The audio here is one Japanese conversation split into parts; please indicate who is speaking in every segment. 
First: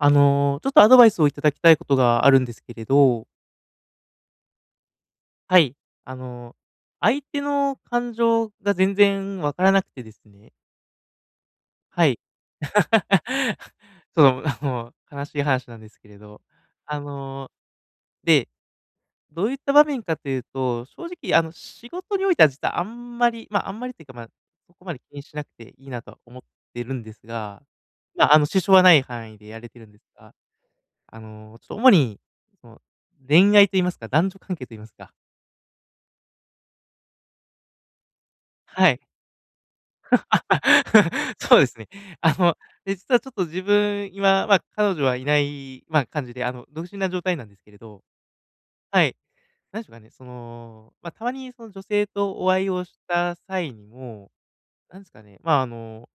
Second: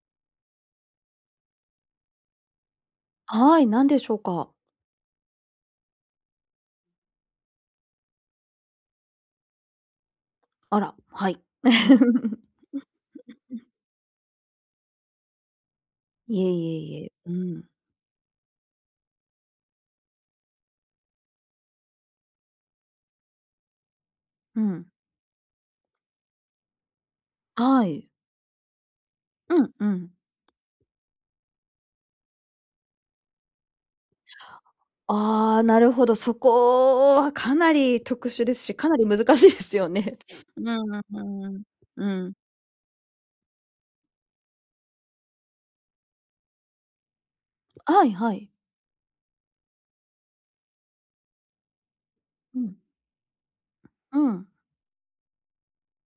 Speaker 1: あの、ちょっとアドバイスを頂きたいことがあるんですけれど
Speaker 2: はい、何でしょうか？
Speaker 1: はい、あの、相手の感情が全然分からなくてですね
Speaker 2: あら、はい。
Speaker 1: はい。その、あ、もう悲しい話なんですけれど、
Speaker 2: いえい
Speaker 1: あ
Speaker 2: えいえ、う
Speaker 1: の、
Speaker 2: ん。
Speaker 1: で、どういった場面かというと、正直、あの、仕事においては実はあんまり、ま、あんまりっていうか、ま、
Speaker 2: う
Speaker 1: そこ
Speaker 2: ん。
Speaker 1: まで気にしなくていいなと思ってるんですが、
Speaker 2: はい。
Speaker 1: ま、あの支障はない範囲でや
Speaker 2: う
Speaker 1: れ
Speaker 2: ん、
Speaker 1: て
Speaker 2: う
Speaker 1: るんです
Speaker 2: ん。
Speaker 1: が、あのちょっと、主にその恋愛と言いますか、男女関係と言いますか
Speaker 2: ああ、なるほど。そこはかなり特殊ですし、
Speaker 1: は
Speaker 2: かな
Speaker 1: い。
Speaker 2: り難しいですよね。うん う
Speaker 1: そ
Speaker 2: ん、
Speaker 1: うですね。
Speaker 2: うん、う
Speaker 1: あ
Speaker 2: ん。
Speaker 1: の、で、実はちょっと自分、今、ま、彼女はいない、ま、感じで、あの、独身な状態なんですけれど、
Speaker 2: あい、はい。
Speaker 1: はい、なんでしょうかね、その、ま、たまにその女性とお
Speaker 2: う
Speaker 1: 会い
Speaker 2: ん。
Speaker 1: をした際に
Speaker 2: う
Speaker 1: も、
Speaker 2: ん。
Speaker 1: なんすかね、ま、あの、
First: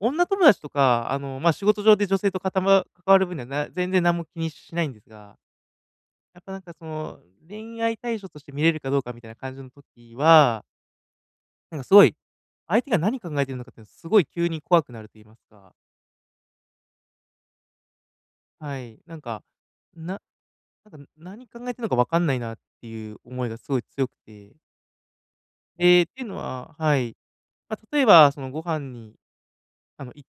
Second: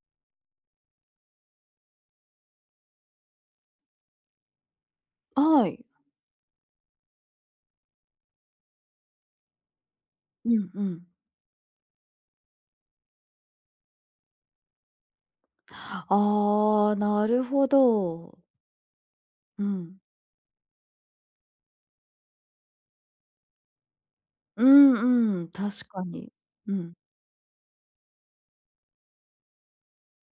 Speaker 1: 女友達とか、あの、ま、仕事上で女性とかたま関わる分には、な全然なんも気にしないんですが、
Speaker 2: はい。
Speaker 1: やっぱなんかその、恋愛対象として見れるかどうかみたいな感じの時
Speaker 2: う
Speaker 1: は
Speaker 2: ん、うん。
Speaker 1: なんかすごい、相手が何考えてるのかっていうの、すごい急に怖くなると言いますか。
Speaker 2: ああ、なるほど。
Speaker 1: はい。なんか、
Speaker 2: うん。
Speaker 1: ななんか、何考えてんのかわかんないなっていう思いが、すごい強くて。
Speaker 2: うんうん、確
Speaker 1: え
Speaker 2: か
Speaker 1: え、っていう
Speaker 2: に。
Speaker 1: の
Speaker 2: う
Speaker 1: は
Speaker 2: ん。
Speaker 1: はい。ま、例えばその、ご飯に、あの、行っ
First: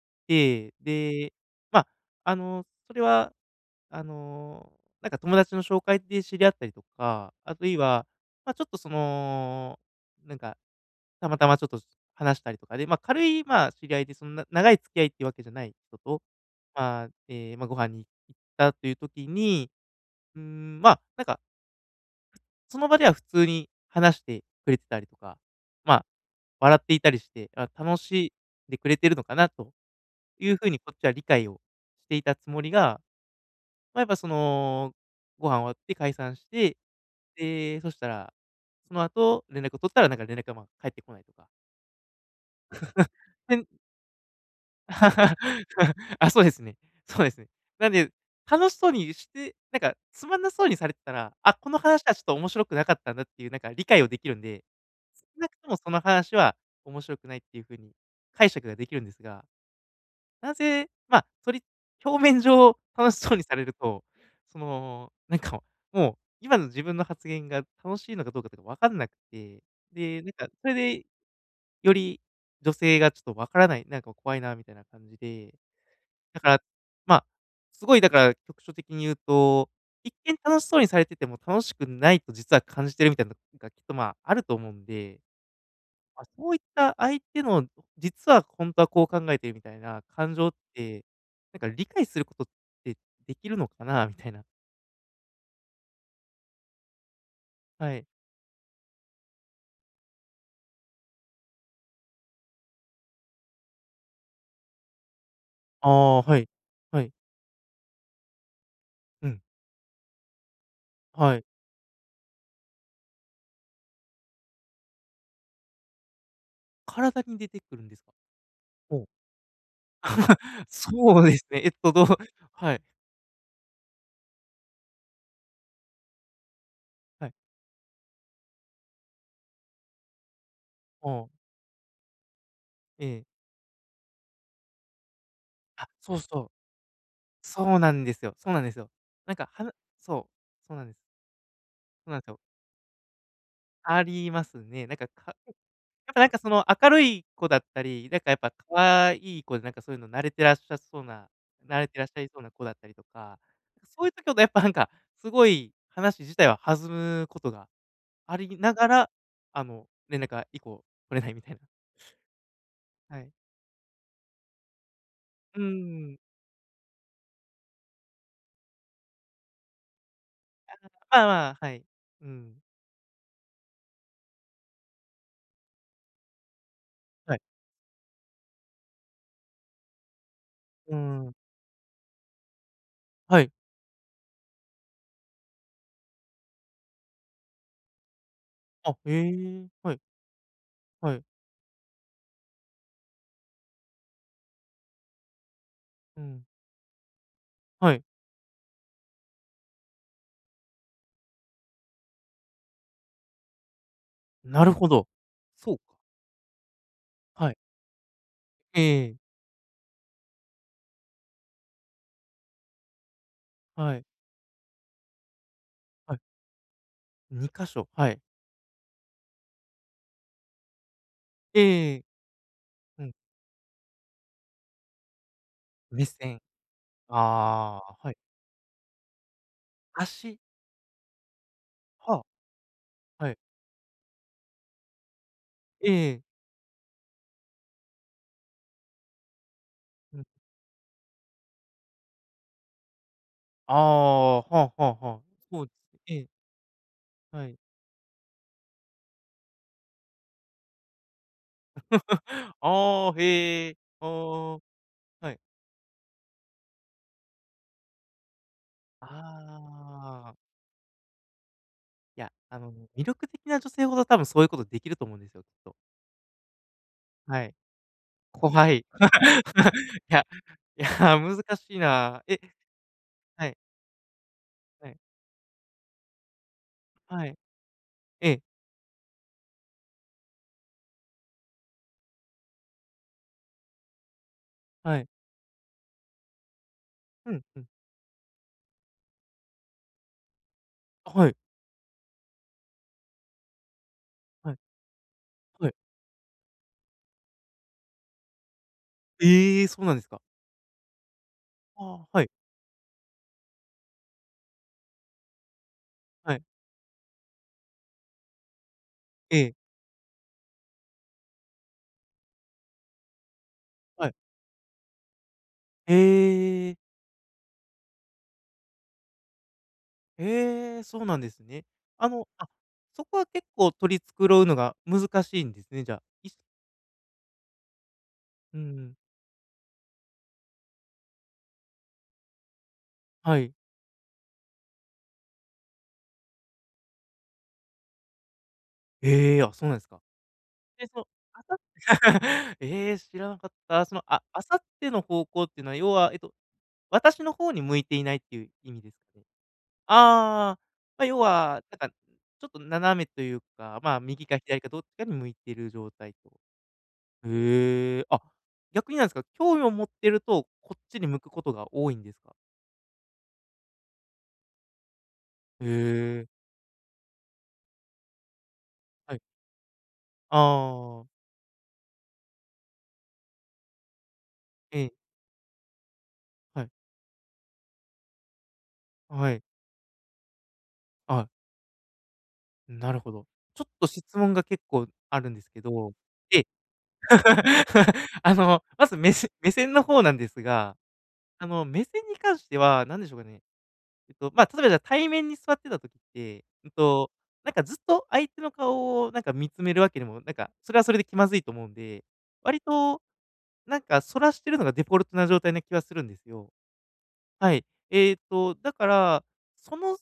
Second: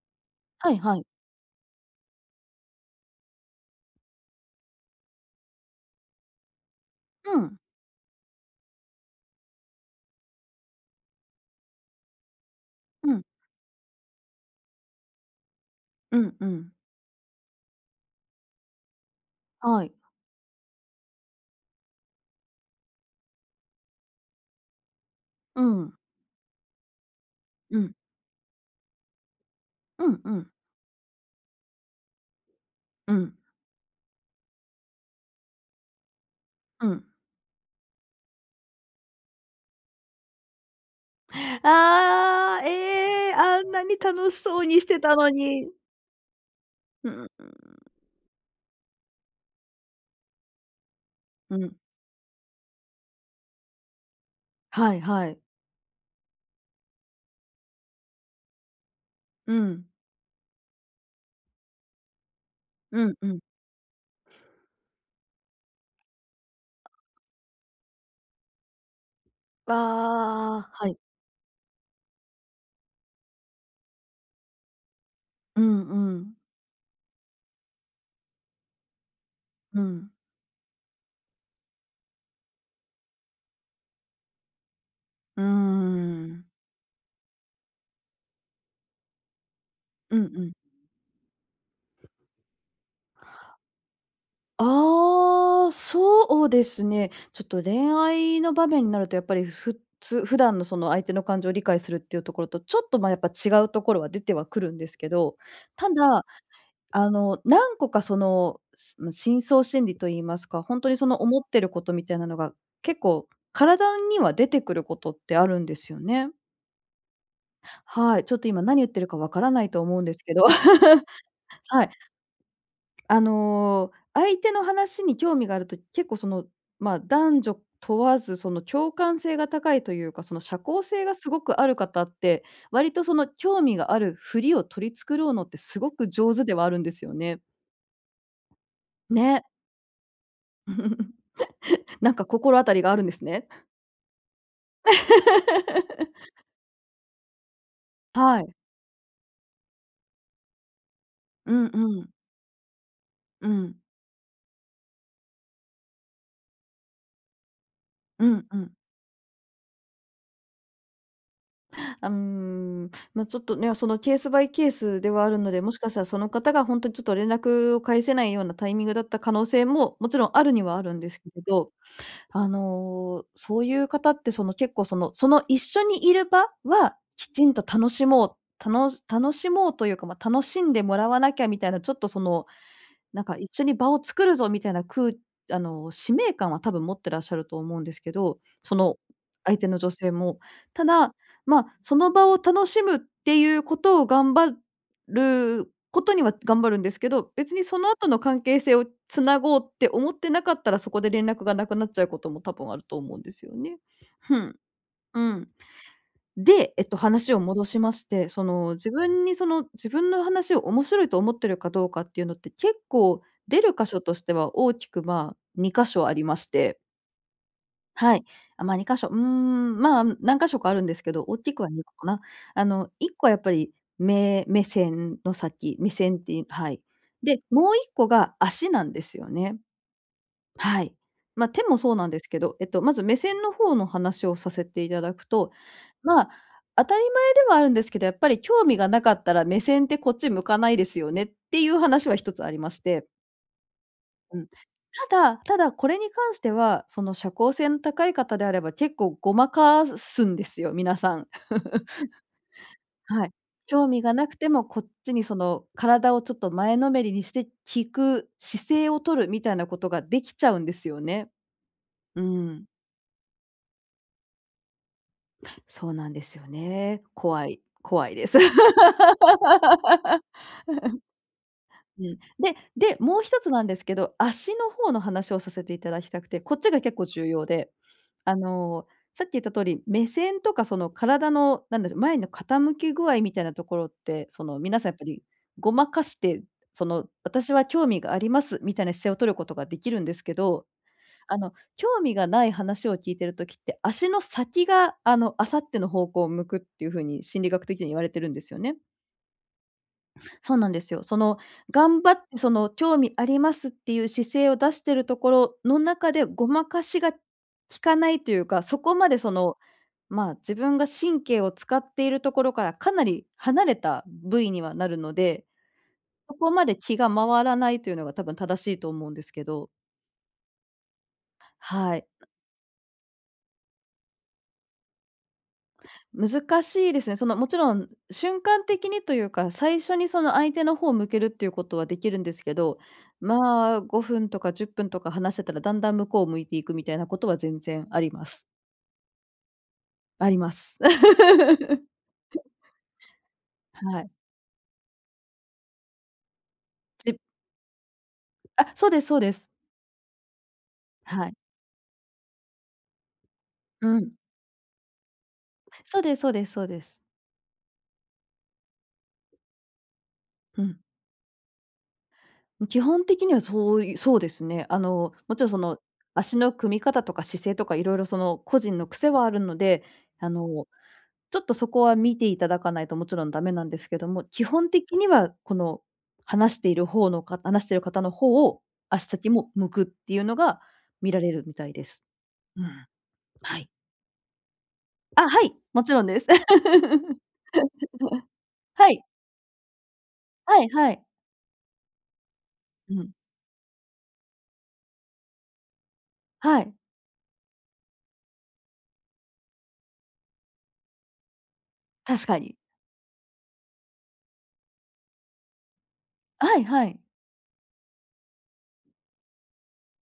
Speaker 2: は
Speaker 1: て、
Speaker 2: いはい。
Speaker 1: で、ま、あの、それは、あの、なんか友達の紹介で知り合ったりとか、
Speaker 2: う
Speaker 1: あ
Speaker 2: ん。
Speaker 1: るいは、ま、ちょっとその、なんか、たまたまちょっと、す話したりとかで、ま、
Speaker 2: う
Speaker 1: 軽
Speaker 2: ん。
Speaker 1: い、ま、知り合いで、そんな長い付き合いっていうわけじゃない人
Speaker 2: う
Speaker 1: と、
Speaker 2: んうん。
Speaker 1: ま、え、ま、ご飯に行ったという時に、
Speaker 2: はい。
Speaker 1: うーん、ま、なんかその場では普通に話してくれてたりとか、
Speaker 2: うん。
Speaker 1: ま、笑っていたりして、あ、
Speaker 2: うん。
Speaker 1: 楽しんでくれてるのかなと
Speaker 2: うんう
Speaker 1: い
Speaker 2: ん。
Speaker 1: う風に、こっちは理解をしていたつもりが、
Speaker 2: うん。
Speaker 1: ま、やっぱその、ご飯終わって解散して、
Speaker 2: うん。
Speaker 1: で、そしたら、その後連絡を取ったら、なんか連絡が、ま、返ってこないとか。
Speaker 2: ああ、ええ、
Speaker 1: て
Speaker 2: あ
Speaker 1: ん
Speaker 2: んなに楽しそうにしてたの に。
Speaker 1: あ、そうですね。
Speaker 2: う
Speaker 1: そう
Speaker 2: ん。
Speaker 1: ですね。なんで、楽しそうにしてなんか、つまんなそうにされてたら、あ、
Speaker 2: う
Speaker 1: こ
Speaker 2: ん。
Speaker 1: の話はちょっと面白くなかったんだっていう、なんか理解をできるんで、
Speaker 2: はい
Speaker 1: 少
Speaker 2: はい。
Speaker 1: なくともその話は面白くないっていう風に解釈ができるんですが。
Speaker 2: うん。
Speaker 1: なぜま、それ、表面上
Speaker 2: う
Speaker 1: 楽
Speaker 2: ん
Speaker 1: し
Speaker 2: う
Speaker 1: そう
Speaker 2: ん。
Speaker 1: にされると、そのなんか、もう、今の自分の発言が、楽しいのかどうかとかわかんなくて。
Speaker 2: あ
Speaker 1: で、なんか
Speaker 2: あ
Speaker 1: そ
Speaker 2: ああ。
Speaker 1: れ
Speaker 2: はい。
Speaker 1: で、より女性がちょっとわからないなんか怖いなみたいな感じで。
Speaker 2: うんうん。
Speaker 1: だから、ま、すごい、だから、局所的に言うと、
Speaker 2: うん。
Speaker 1: 一見楽しそうにされてても、楽しくないと実は感じてるみたいなのが、きっと、ま、あると思うんで。
Speaker 2: うー
Speaker 1: ま、
Speaker 2: ん。
Speaker 1: そういった、相手の実は本当はこう考えてる、みたいな
Speaker 2: うん
Speaker 1: 感
Speaker 2: う
Speaker 1: 情っ
Speaker 2: ん。
Speaker 1: て、なんか理解することってできるのかな、みたいな。
Speaker 2: ああ、そうですね。ちょっと恋
Speaker 1: はい。
Speaker 2: 愛の場面になるとやっぱり、ふっつ普段のその相手の感情を理解するっていうところと、ちょっと、ま、やっぱ違うところは出てはくるんですけど。
Speaker 1: あ
Speaker 2: た
Speaker 1: あ、
Speaker 2: だ、
Speaker 1: はい。は
Speaker 2: あ
Speaker 1: い。
Speaker 2: の、何個かその、すま、
Speaker 1: うん。
Speaker 2: 深層心理と言いますか、ほんとにその、
Speaker 1: は
Speaker 2: 思っ
Speaker 1: い。
Speaker 2: てることみたいなのが結構、体には出てくることってあるんですよね。
Speaker 1: 体に出てくるんですか？
Speaker 2: はい。ちょっと今、何言っ
Speaker 1: ほ
Speaker 2: て
Speaker 1: う。
Speaker 2: るかわからないと思うんですけど。
Speaker 1: そうですねえっ
Speaker 2: はい。
Speaker 1: と、どうはい。
Speaker 2: あの、相手の話に興味があると、結構その、ま、
Speaker 1: はい。
Speaker 2: 男女問わず、その、共感性が高いというか、その、社交性
Speaker 1: あ
Speaker 2: が
Speaker 1: あ。
Speaker 2: すごくある方って、割とそ
Speaker 1: ええ。
Speaker 2: の、興味があるふりを取り繕ろうのって、す
Speaker 1: あ、
Speaker 2: ごく
Speaker 1: そう
Speaker 2: 上
Speaker 1: そ
Speaker 2: 手
Speaker 1: う。
Speaker 2: ではあるんですよね。
Speaker 1: そうなんですよ。そうなんですよ。なん
Speaker 2: ね。
Speaker 1: か、はなそうそうなんです。そう
Speaker 2: なん
Speaker 1: なんで
Speaker 2: か
Speaker 1: すよ。
Speaker 2: 心当たりがあるんですね。
Speaker 1: ありますね。なんか、かやっぱなんか、その、明るい子だったり、なんかやっ
Speaker 2: は
Speaker 1: ぱ
Speaker 2: い。
Speaker 1: 可愛い子で、なんかそういうの慣れてらっしゃっそうな
Speaker 2: うん
Speaker 1: 慣れて
Speaker 2: う
Speaker 1: らっし
Speaker 2: ん。
Speaker 1: ゃいそうな子だったりとか。
Speaker 2: うん。
Speaker 1: そういう時ほど、やっぱなんか、すごい話自体は弾むことが
Speaker 2: う
Speaker 1: あ
Speaker 2: んう
Speaker 1: り
Speaker 2: ん。
Speaker 1: ながら、あの、連絡が以降取れないみたいな。
Speaker 2: あ、うーん。
Speaker 1: は
Speaker 2: ま、
Speaker 1: い。
Speaker 2: ちょっとね。その、ケースバイケースではあるの
Speaker 1: う
Speaker 2: で、
Speaker 1: ー
Speaker 2: もしかしたら
Speaker 1: ん。
Speaker 2: その方が、ほんとにちょっと連絡を返せないようなタイミングだった可能性も、もちろんあるに
Speaker 1: あ
Speaker 2: はあるんで
Speaker 1: あ。
Speaker 2: すけれ
Speaker 1: ああ。
Speaker 2: ど、
Speaker 1: はい。う
Speaker 2: あ
Speaker 1: ん。
Speaker 2: の、そういう方って、その、結構、そのその一緒にいる場はき
Speaker 1: はい。
Speaker 2: ちんと楽しもうたの楽しもうというか、ま、楽しんで
Speaker 1: うー
Speaker 2: もらわな
Speaker 1: ん。
Speaker 2: きゃみたいな、ちょっとその、なんか
Speaker 1: は
Speaker 2: 一
Speaker 1: い。
Speaker 2: 緒に場を作るぞみたいな、くうあの、使命感は多分持ってらっしゃると思うんですけど。そ
Speaker 1: あ、
Speaker 2: の
Speaker 1: へ
Speaker 2: 相
Speaker 1: え。
Speaker 2: 手の女
Speaker 1: はい。
Speaker 2: 性も。た
Speaker 1: は
Speaker 2: だ、
Speaker 1: い。
Speaker 2: ま、その場を楽しむっていうことを、頑張ること
Speaker 1: う
Speaker 2: には
Speaker 1: ん。
Speaker 2: 頑張るんですけど、別にその
Speaker 1: はい。
Speaker 2: 後の関係性をつなごうって思ってなかったら、そこで連絡がなくなっちゃうことも多分あると思うんですよね。ふん。
Speaker 1: なるほど、
Speaker 2: うん。
Speaker 1: そうか。
Speaker 2: で、えっと、話を
Speaker 1: はい。
Speaker 2: 戻しまして、その、
Speaker 1: え
Speaker 2: 自
Speaker 1: えええ。
Speaker 2: 分にその自分の話を面白いと思っているかどうかっていうのって、結構出る箇
Speaker 1: は
Speaker 2: 所
Speaker 1: い。
Speaker 2: としては大きく、まあ、2か所あ
Speaker 1: はい。
Speaker 2: りまして。
Speaker 1: 2か所、は
Speaker 2: は
Speaker 1: い。
Speaker 2: い。あ、ま、2か所。うーん、ま、何か所かあるんですけど、おっき
Speaker 1: え
Speaker 2: くはに
Speaker 1: え
Speaker 2: こ
Speaker 1: ええ。
Speaker 2: かな。あの、
Speaker 1: う
Speaker 2: い
Speaker 1: ん。
Speaker 2: っこはやっぱり、目目線の先目
Speaker 1: 目
Speaker 2: 線って、
Speaker 1: 線。
Speaker 2: いはい。で、もうい
Speaker 1: あ
Speaker 2: っ
Speaker 1: あ、
Speaker 2: こ
Speaker 1: はい。
Speaker 2: が足なんですよね。
Speaker 1: 足。
Speaker 2: はい。ま、手もそうなんで
Speaker 1: は
Speaker 2: すけど、えっとまず、目
Speaker 1: あ。はい。
Speaker 2: 線の方の話をさせていただくと、
Speaker 1: ええ
Speaker 2: ま
Speaker 1: ええ。
Speaker 2: あ、当たり前ではあるんですけど、やっぱり興味がなかったら、目線ってこっ
Speaker 1: うん。
Speaker 2: ち向かないですよね、っていう話は1つありまして。
Speaker 1: ああ、
Speaker 2: うん。
Speaker 1: は、は、
Speaker 2: た
Speaker 1: は、
Speaker 2: だ、
Speaker 1: ス
Speaker 2: た
Speaker 1: ポーツ
Speaker 2: だこれに
Speaker 1: ええ。
Speaker 2: 関しては、その社
Speaker 1: は
Speaker 2: 交
Speaker 1: い。
Speaker 2: 性の高い方であれば結構ごまかすんですよ、皆さん。
Speaker 1: ああ、
Speaker 2: はい。
Speaker 1: へえ、
Speaker 2: 興味
Speaker 1: あ
Speaker 2: がなくて
Speaker 1: あ、
Speaker 2: もこっちに
Speaker 1: は
Speaker 2: そ
Speaker 1: い。
Speaker 2: の体をちょっと前のめりにして、聞く姿勢をとるみたいなことがで
Speaker 1: ああ。
Speaker 2: きちゃうんですよね。
Speaker 1: い
Speaker 2: う
Speaker 1: や、あ
Speaker 2: ん。
Speaker 1: の、魅力的な女性ほど多分、そういうことできると思うんですよ、きっと。
Speaker 2: そうなんですよね。
Speaker 1: は
Speaker 2: 怖
Speaker 1: い。
Speaker 2: い、怖いです。
Speaker 1: 怖い。いや、いや、難しい
Speaker 2: うん。
Speaker 1: な。え
Speaker 2: で、で、もう一
Speaker 1: は
Speaker 2: つ
Speaker 1: い。
Speaker 2: なんですけど、足の
Speaker 1: は
Speaker 2: 方
Speaker 1: い。
Speaker 2: の話をさせていただきたくて、こっちが結構
Speaker 1: は
Speaker 2: 重
Speaker 1: い。
Speaker 2: 要で、
Speaker 1: え
Speaker 2: あ
Speaker 1: え。
Speaker 2: の、さっき言った通り、目線とかその体の、なんだろ、前の傾き具合みたいなところって、その皆さんやっ
Speaker 1: は
Speaker 2: ぱ
Speaker 1: い。
Speaker 2: りごまかして、その
Speaker 1: うん、
Speaker 2: 私
Speaker 1: う
Speaker 2: は
Speaker 1: ん。
Speaker 2: 興味があります、みたいな姿勢をとることができるんですけど、
Speaker 1: あ、はい。
Speaker 2: あの、興味がない話を聞いている時って、足の
Speaker 1: はい。
Speaker 2: 先が、あの、明後
Speaker 1: はい。
Speaker 2: 日の方向を向くっていうふうに心理学的には言われてるんですよね。
Speaker 1: え、そうなんですか。
Speaker 2: そうなんですよ。その頑
Speaker 1: あ、
Speaker 2: 張っ
Speaker 1: はい。
Speaker 2: て、その興味ありますっていう姿勢を出しているところの中で、
Speaker 1: はい。
Speaker 2: ごまかしがきかないというか、そこまでそ
Speaker 1: ええ。
Speaker 2: の、ま、自分が神経を使っているところからかなり離れた
Speaker 1: はい。
Speaker 2: 部位にはなるので、そこま
Speaker 1: ええ。
Speaker 2: で気が回らないというのが多分正しいと思うんですけど。
Speaker 1: え！そうなんですね。
Speaker 2: はい。
Speaker 1: あの、あ、そこは結構取り繕うのが難しいんですね？じゃ、いし
Speaker 2: 難しいですね、その、もちろん瞬
Speaker 1: う
Speaker 2: 間的
Speaker 1: ん。
Speaker 2: にというか、最初にその、相手の方向けるっていうことはできるんですけど、
Speaker 1: はい。
Speaker 2: まあ、5分とか10分とか話せたら、だんだん向こうを向いていくみたいなことは全然あります。
Speaker 1: ええ、あ、そうなんすか。
Speaker 2: あります。
Speaker 1: で、その、あさ ええ、知らなかった。そ
Speaker 2: は
Speaker 1: の、
Speaker 2: い。
Speaker 1: あ明後日の方向ってのは、要は、えと、
Speaker 2: ち
Speaker 1: 私の方に向いていないっていう意
Speaker 2: あ、
Speaker 1: 味
Speaker 2: そう
Speaker 1: です
Speaker 2: ですそう
Speaker 1: ね。
Speaker 2: です。
Speaker 1: ああ。ま、要
Speaker 2: はい。
Speaker 1: は、なんか、ちょっと斜めというか、
Speaker 2: う
Speaker 1: まあ、
Speaker 2: ん。
Speaker 1: 右か左かどっちかに向いてる状
Speaker 2: そう
Speaker 1: 態
Speaker 2: でそ
Speaker 1: と。
Speaker 2: うでそうです。
Speaker 1: へえ、あ、逆になんすか、興味を持ってると
Speaker 2: う
Speaker 1: こっ
Speaker 2: ん。
Speaker 1: ちに向くことが多いんですか？
Speaker 2: ん、基本的にはそういそうですね。あの、もちろんその、
Speaker 1: へえ。
Speaker 2: 足の組み方とか姿勢とかいろいろその、個人の癖
Speaker 1: はい。
Speaker 2: はあるので、あの、
Speaker 1: ああ。
Speaker 2: ちょっとそこは見ていただかないともちろんダメなんですけども、基本
Speaker 1: ええ。
Speaker 2: 的にはこの、話し
Speaker 1: はい。
Speaker 2: ている方のか話している方の方を、足先
Speaker 1: はい。
Speaker 2: も向くっていうのが見
Speaker 1: あ、
Speaker 2: ら
Speaker 1: はい。
Speaker 2: れるみたいです。う
Speaker 1: ん、
Speaker 2: ん。
Speaker 1: なるほど。
Speaker 2: は
Speaker 1: ちょ
Speaker 2: い。
Speaker 1: っと質問が結構あ
Speaker 2: ああ、
Speaker 1: るんで
Speaker 2: は
Speaker 1: す
Speaker 2: い、
Speaker 1: け
Speaker 2: も
Speaker 1: ど、
Speaker 2: ちろんです。
Speaker 1: で あの、ま
Speaker 2: は
Speaker 1: ず、
Speaker 2: い。
Speaker 1: めせ目線の方なんです
Speaker 2: はい
Speaker 1: が、
Speaker 2: はい。
Speaker 1: あの、目線に関しては、
Speaker 2: う
Speaker 1: なんで
Speaker 2: ん。
Speaker 1: しょうかね。えっと、まあ、例えばじゃ、対面に座ってた時って、
Speaker 2: は
Speaker 1: うん
Speaker 2: い。
Speaker 1: と、なんかずっと相手の顔をなんか見つめるわけでも、なんか、それはそれで気まずいと思うんで、
Speaker 2: 確かに。
Speaker 1: 割と、なんか逸らしてるのがデフォルトな状態な気はするんですよ。
Speaker 2: はいはい。
Speaker 1: はい。えっと、だから、その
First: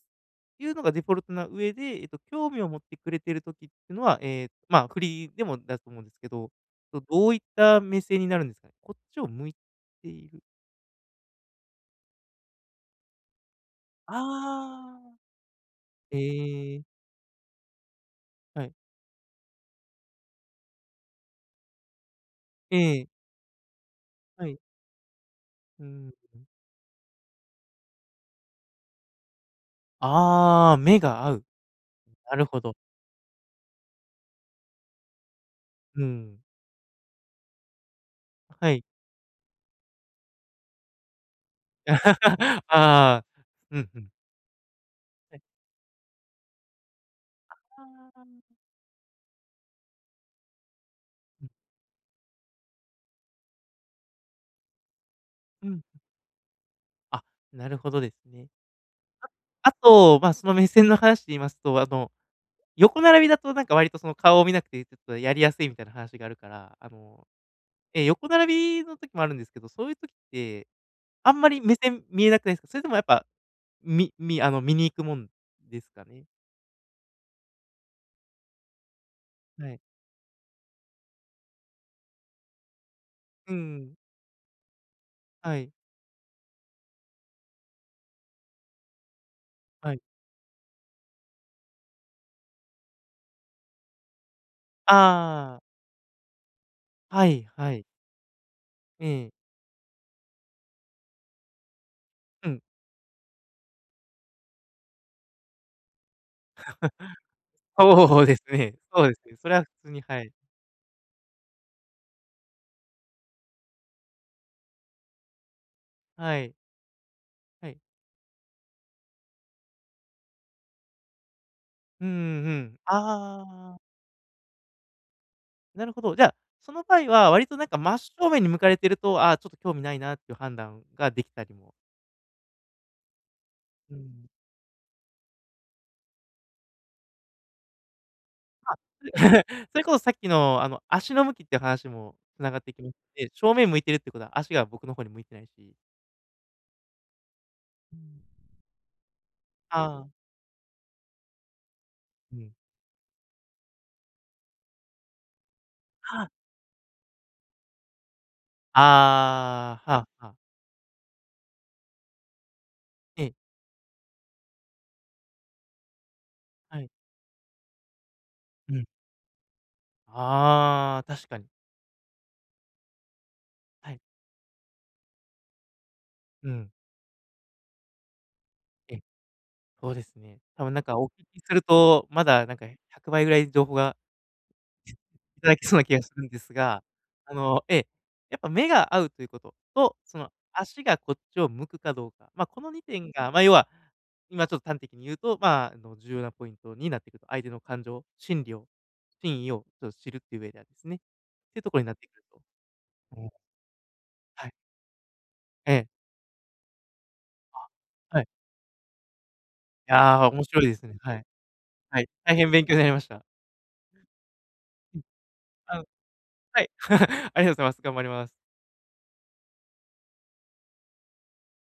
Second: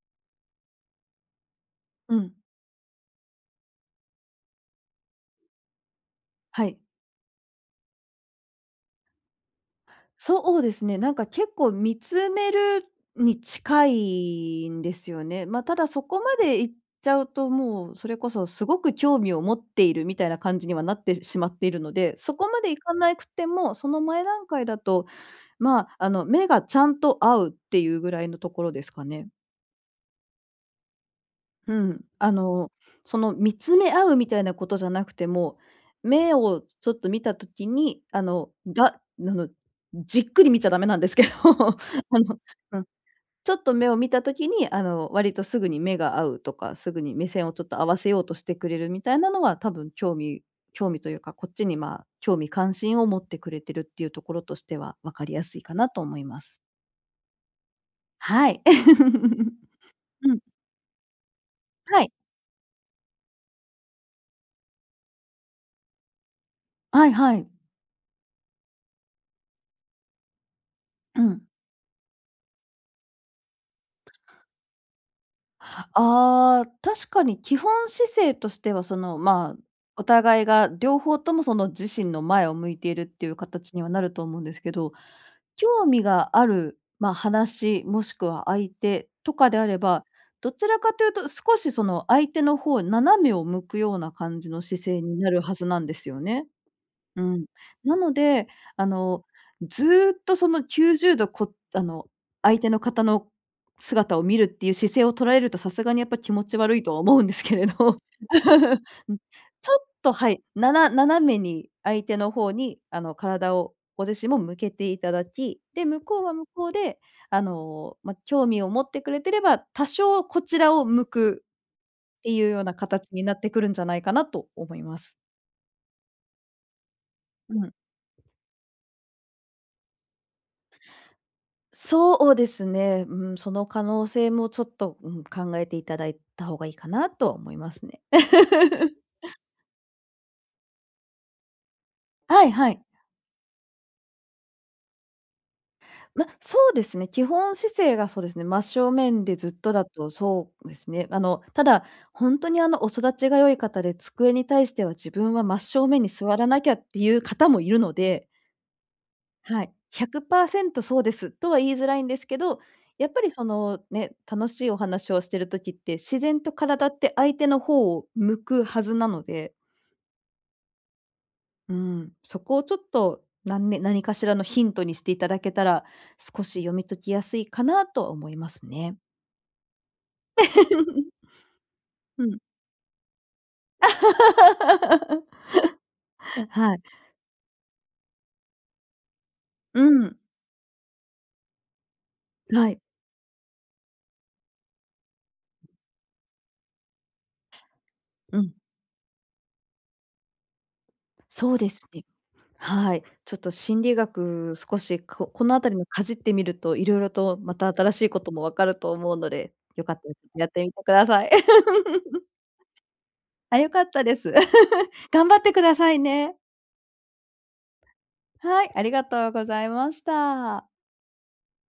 Speaker 1: いうのがデフォルトの上で、え
Speaker 2: う
Speaker 1: と、
Speaker 2: ん。
Speaker 1: 興味を持ってくれてる時ってのは、ええ、まあ、振りでもだすと思うんですけど、
Speaker 2: はい。
Speaker 1: どどういった目線になるんですかね。こっちを向いている。
Speaker 2: そうですね、なんか結構見つめるに近いんで
Speaker 1: あ
Speaker 2: す
Speaker 1: あ。
Speaker 2: よね。ま、ただそこまで行
Speaker 1: へ
Speaker 2: っ
Speaker 1: え。
Speaker 2: ちゃうと、もうそれこそ
Speaker 1: は
Speaker 2: す
Speaker 1: い。
Speaker 2: ごく興味を持っているみたいな感じにはなってしまっているので、そこまで
Speaker 1: え
Speaker 2: 行か
Speaker 1: え。
Speaker 2: なくても、その前
Speaker 1: は
Speaker 2: 段
Speaker 1: い。
Speaker 2: 階だと、ま
Speaker 1: うー
Speaker 2: あ、
Speaker 1: ん、
Speaker 2: あ
Speaker 1: う
Speaker 2: の、
Speaker 1: うん。
Speaker 2: 目がちゃんと合うっていうぐらいのところですかね？
Speaker 1: ああ、目が合う。
Speaker 2: うん。あ
Speaker 1: なるほ
Speaker 2: の、
Speaker 1: ど。
Speaker 2: その見つめ合うみたいなことじゃなくても、
Speaker 1: う
Speaker 2: 目
Speaker 1: ん。
Speaker 2: をちょっと見た時に、あの、
Speaker 1: はい。
Speaker 2: がなぬじっくり見ちゃダメなんですけど、あの
Speaker 1: あ
Speaker 2: うん、
Speaker 1: あ、
Speaker 2: ちょっと
Speaker 1: う
Speaker 2: 目
Speaker 1: ん、
Speaker 2: を
Speaker 1: ふ
Speaker 2: 見
Speaker 1: ん。
Speaker 2: た時に、あの、割とすぐに目が合うとか、すぐに目線をちょっと合わせ
Speaker 1: あ
Speaker 2: ようと
Speaker 1: あ。
Speaker 2: してくれるみたいなのは、多分興味興味というか、こっちに、ま、興味、関心を持ってくれてるっていうところとしては、分かりやすい
Speaker 1: う
Speaker 2: か
Speaker 1: ん。
Speaker 2: なと思います。
Speaker 1: あ、なるほどですね。
Speaker 2: はい。
Speaker 1: あと、
Speaker 2: う
Speaker 1: ま、
Speaker 2: ん。
Speaker 1: その目線の話で言いますと、あ
Speaker 2: は
Speaker 1: の、
Speaker 2: い。
Speaker 1: 横並びだとなんか割と、その、顔を見なくてちょっとやりやすいみたいな話があるから、あ
Speaker 2: はい
Speaker 1: の、
Speaker 2: はい。
Speaker 1: ええ、横並びの時もあるんですけど、そういう時って、
Speaker 2: う
Speaker 1: あ
Speaker 2: ん。
Speaker 1: んまり目線見えなくないないすか？それともやっぱ、みみあの、見に行くもんですかね？
Speaker 2: ああ、確かに、基本姿勢としては、その、まあ、
Speaker 1: はい。
Speaker 2: お互いが両方とも、その、自身の前を向いているっていうか
Speaker 1: う
Speaker 2: たちには
Speaker 1: ん。
Speaker 2: なると思うんですけど、
Speaker 1: はい。
Speaker 2: 興味がある、ま、話もしくは相手とかであれ
Speaker 1: はい。
Speaker 2: ば、どちらかというと少しその相手の方、斜めを向くような感じの姿勢になるは
Speaker 1: ああ。
Speaker 2: ずなんですよね。う
Speaker 1: はい、
Speaker 2: ん。
Speaker 1: はい。
Speaker 2: なので、あの、
Speaker 1: ええ。
Speaker 2: ずっとその90度、こあの、
Speaker 1: う
Speaker 2: 相
Speaker 1: ん。
Speaker 2: 手の方の姿を見るっていう姿勢をとられると、さすがにやっぱ気持ち悪いとは思うんですけ れど、
Speaker 1: そうですね、そう
Speaker 2: う
Speaker 1: で
Speaker 2: ん
Speaker 1: すね、それは普
Speaker 2: ちょっ
Speaker 1: 通に
Speaker 2: と、
Speaker 1: は
Speaker 2: は
Speaker 1: い。
Speaker 2: い、なな斜めに相手の方にあの、体をご自身も向けていただき、で、向こうは
Speaker 1: は
Speaker 2: 向
Speaker 1: い。
Speaker 2: こうであ
Speaker 1: はい。
Speaker 2: の、ま、興味を持ってくれてれば、多少こちらを向く
Speaker 1: うんう
Speaker 2: ってい
Speaker 1: んう
Speaker 2: うような
Speaker 1: ん。
Speaker 2: かたちになっ
Speaker 1: あ
Speaker 2: てくるん
Speaker 1: あ。
Speaker 2: じゃないかなと思います。
Speaker 1: なるほど、じゃ、その場合は割
Speaker 2: う
Speaker 1: となん
Speaker 2: ん。
Speaker 1: か真っ正面に向かれてると、「ああ、ちょっと興味ないな」っていう判断ができたりも
Speaker 2: そおですね。うーん、その可
Speaker 1: う
Speaker 2: 能
Speaker 1: ん。
Speaker 2: 性もちょっと、うん、考えていただいた方がいいかなとは思いますね。
Speaker 1: まあ、つ それこそさっきの、あの、足の向きっていう話もつ
Speaker 2: は
Speaker 1: な
Speaker 2: い
Speaker 1: がっ
Speaker 2: は
Speaker 1: て
Speaker 2: い。
Speaker 1: きまして、正面向いてるってことは、足が僕の方に向いてないし
Speaker 2: ま、そうですね。基本姿
Speaker 1: う
Speaker 2: 勢がそ
Speaker 1: ん。
Speaker 2: うですね、真正面でずっとだ
Speaker 1: ああ。
Speaker 2: と、そうですね。あの、ただ、ほ
Speaker 1: う
Speaker 2: んと
Speaker 1: ん。
Speaker 2: にあの、お育ちが良い方で、机に対しては自分は真っ正面に
Speaker 1: はあ。
Speaker 2: 座らなきゃっていう方もいるのではい、
Speaker 1: ああ、
Speaker 2: ひゃ
Speaker 1: は
Speaker 2: く
Speaker 1: あはあ。
Speaker 2: パーセントそうですとは言いづらいんですけど、やっ
Speaker 1: え
Speaker 2: ぱり
Speaker 1: え。
Speaker 2: そのね、楽しいお話をしてる時って、自然と
Speaker 1: は
Speaker 2: 体
Speaker 1: い。
Speaker 2: って相手のほうを向く
Speaker 1: う
Speaker 2: は
Speaker 1: ん。
Speaker 2: ずなので
Speaker 1: ああ、確かに。
Speaker 2: うーん、そこをちょっと、なんね、
Speaker 1: はい。
Speaker 2: 何かしらのヒントにしていただけたら、少
Speaker 1: う
Speaker 2: し
Speaker 1: ん。
Speaker 2: 読み解きやすいかなとは思いますね。
Speaker 1: え、そうですね。多分なんかお 聞きすると、
Speaker 2: う
Speaker 1: ま
Speaker 2: ん。
Speaker 1: だなんか、百倍ぐらい情報がいただけそうな気がするんで す
Speaker 2: はい。
Speaker 1: が、あの、ええ、やっぱ目が合うということ
Speaker 2: う
Speaker 1: と、そ
Speaker 2: ん。
Speaker 1: の、足がこっちを向くかどうか、まあこ
Speaker 2: は
Speaker 1: の
Speaker 2: い。
Speaker 1: 2点が、まあ要は、今ちょっと端的に言うと、まあ、あの、重要なポイントになってくると。相手の感情
Speaker 2: う
Speaker 1: 心理
Speaker 2: ん。
Speaker 1: を真意を、ちょっ、知るっていう上ではですね、っ
Speaker 2: そ
Speaker 1: て
Speaker 2: う
Speaker 1: いうと
Speaker 2: で
Speaker 1: ころに
Speaker 2: す
Speaker 1: なっ
Speaker 2: ね。
Speaker 1: てくると。
Speaker 2: はい。
Speaker 1: おお。
Speaker 2: ちょっと心理
Speaker 1: はい。
Speaker 2: 学少し、ここの
Speaker 1: え
Speaker 2: 辺りの
Speaker 1: え。
Speaker 2: かじってみると、色々とま
Speaker 1: あ、
Speaker 2: た新しい
Speaker 1: は
Speaker 2: こ
Speaker 1: い。
Speaker 2: とも分かると思うので、よ
Speaker 1: い
Speaker 2: かったら
Speaker 1: や、面
Speaker 2: やっ
Speaker 1: 白
Speaker 2: て
Speaker 1: い
Speaker 2: み
Speaker 1: で
Speaker 2: て
Speaker 1: す
Speaker 2: く
Speaker 1: ね。
Speaker 2: だ
Speaker 1: はい。
Speaker 2: さい。
Speaker 1: はい、大変勉強になりました。
Speaker 2: あ、良かったです。
Speaker 1: うん。
Speaker 2: 頑張ってくだ
Speaker 1: あ、
Speaker 2: さいね。
Speaker 1: はい、ありがとうございます。頑張ります。
Speaker 2: はい、ありがとうございました。